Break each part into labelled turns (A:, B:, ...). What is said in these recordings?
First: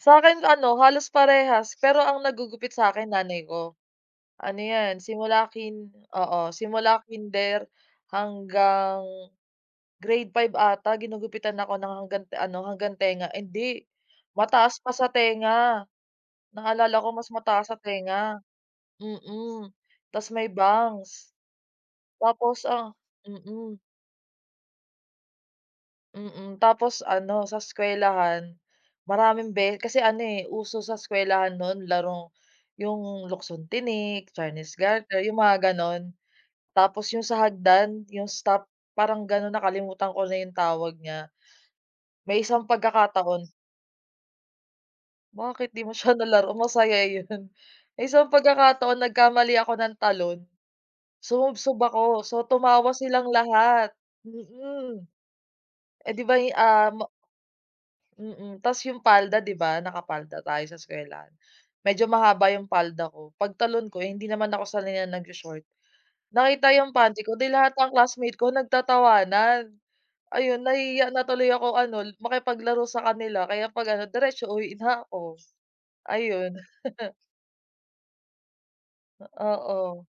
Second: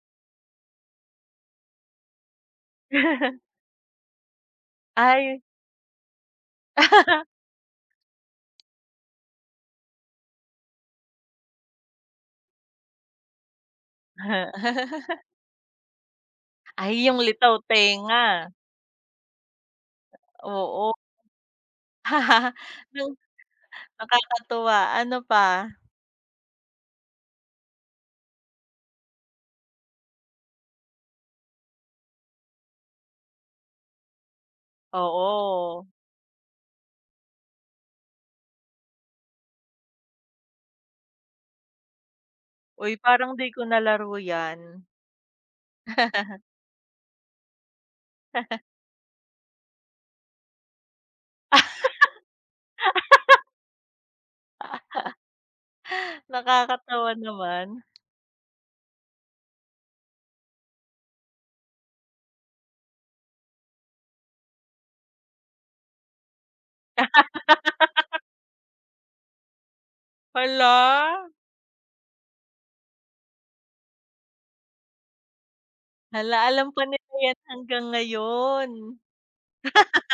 A: Sa'kin ano halos parehas pero ang naggugupit sa'kin nanay ko. Ano 'yan,
B: Ay.
A: simula kin oo, simula kinder hanggang grade 5 ata ginugupitan ako ng hanggant ano, hanggang tenga ay hindi mataas pa sa tenga. Naalala
B: Ay
A: ko
B: 'yung
A: mas
B: litaw
A: mataas sa tenga.
B: tenga.
A: Mm, tapos may
B: Oo.
A: bangs. Tapos ang
B: 'Yung
A: mm.
B: nakakatuwa, ano pa?
A: Mm, tapos ano sa eskuwelahan, maraming be kasi ano, eh, uso sa eskuwelahan noon larong 'yung, luksong-tinik, chinese garter, 'yung mga
B: Oo.
A: ganon. Tapos 'yung sa hagdan, 'yung stop parang gano'n, nakalimutan ko na 'yung tawag niya. May isang
B: Uy, parang
A: pagkakataon
B: 'di ko nalaro yan.
A: Bakit 'di mo siya nalaro? Masaya 'yun. May isang pagkakataon nagkamali ako ng talon, sumubsob ako so tumawa silang lahat mm. Eh, 'di ba'y, ah, m
B: Nakakatawa naman.
A: mm. Tapos 'yung palda 'di ba, nakapalda tayo sa eskuwelahan, medyo mahaba 'yung palda ko, pagtalon ko hindi naman ako sanay nag-sho-short nakita 'yung panty ko, 'di lahat ang classmate ko nagtatawanan. Ayun, nahihiya na
B: Hala.
A: tuloy ako ano l makipaglaro sa kanila, kaya 'pag ano diretso uwi na ako.
B: Hala,
A: Ayun.
B: alam pa nila 'yan hanggang ngayon.
A: Ah, oo.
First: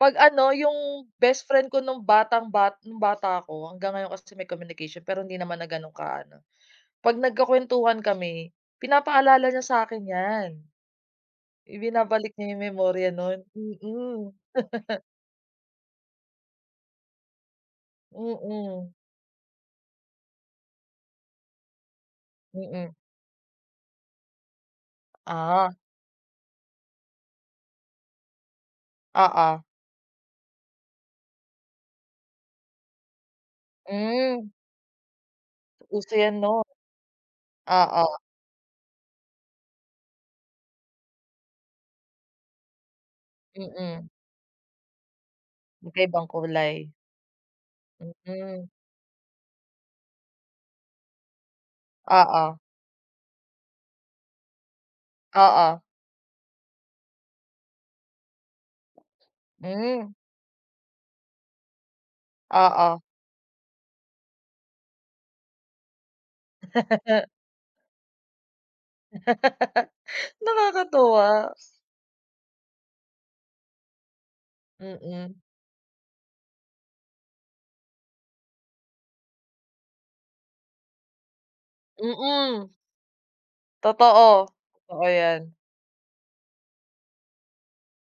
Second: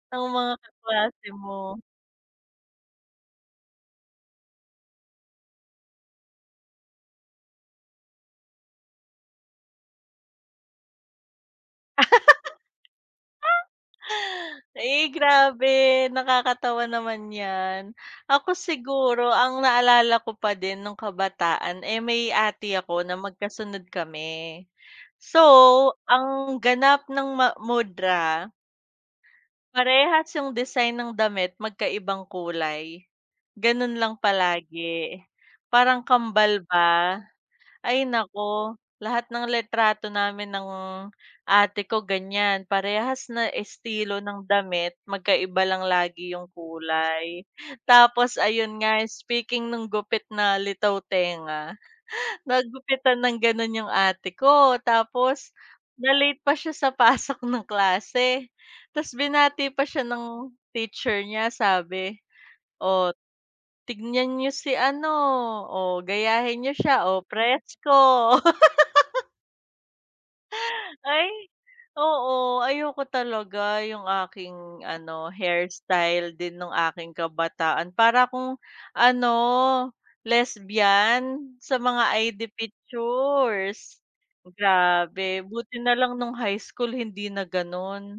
A: 'Pag
B: Ang
A: ano,
B: mga
A: 'yung
B: kaklase
A: best friend ko
B: mo.
A: nung batang ba nung bata ako hanggang ngayon kasi may communication pero hindi naman na gano'ng kaano, 'pag nagkukuwentuhan kami pinapaalala niya sakin 'yan. Ibinabalik niya 'yung memorya noon mm.
B: Eh, grabe nakakatawa naman 'yan. Ako
A: Mm.
B: siguro ang naalala ko pa din noong kabataan, eh, may ate
A: Mm.
B: ako na magkasunod kami. So,
A: Ah.
B: ang ganap ng ma mudra
A: Oo.
B: parehas 'yung design ng damit, magkaibang kulay. Ganon lang
A: Hmm.
B: palagi, parang
A: Uso yan
B: kambal
A: no?
B: ba? Ay,
A: Oo.
B: naku lahat ng litrato namin ng ate ko ganyan. Parehas na
A: Mm.
B: estilo ng damit, magkaiba lang
A: Magkaibang
B: lagi 'yung
A: kulay.
B: kulay. Tapos
A: Mm.
B: ayun nga, speaking nung gupit na litaw tenga,
A: Oo.
B: nagupitan ng ganon 'yung ate ko. Tapos
A: Oo.
B: na late pa siya sa pasok ng klase. Tapos binati pa siya
A: Hmm.
B: ng teacher niya sabi,
A: Oo.
B: "O, tignan niyo si ano, o gayahin niyo siya, o presko."
A: Nakakatuwa.
B: Ay, oo. Ayoko talaga 'yung aking ano,
A: Mm.
B: hairstyle din nang aking kabataan para akong ano, lesbian sa mga ID
A: Mm.
B: pictures,
A: Totoo, totoo
B: grabe
A: yan.
B: buti nalang nung high school hindi na ganon.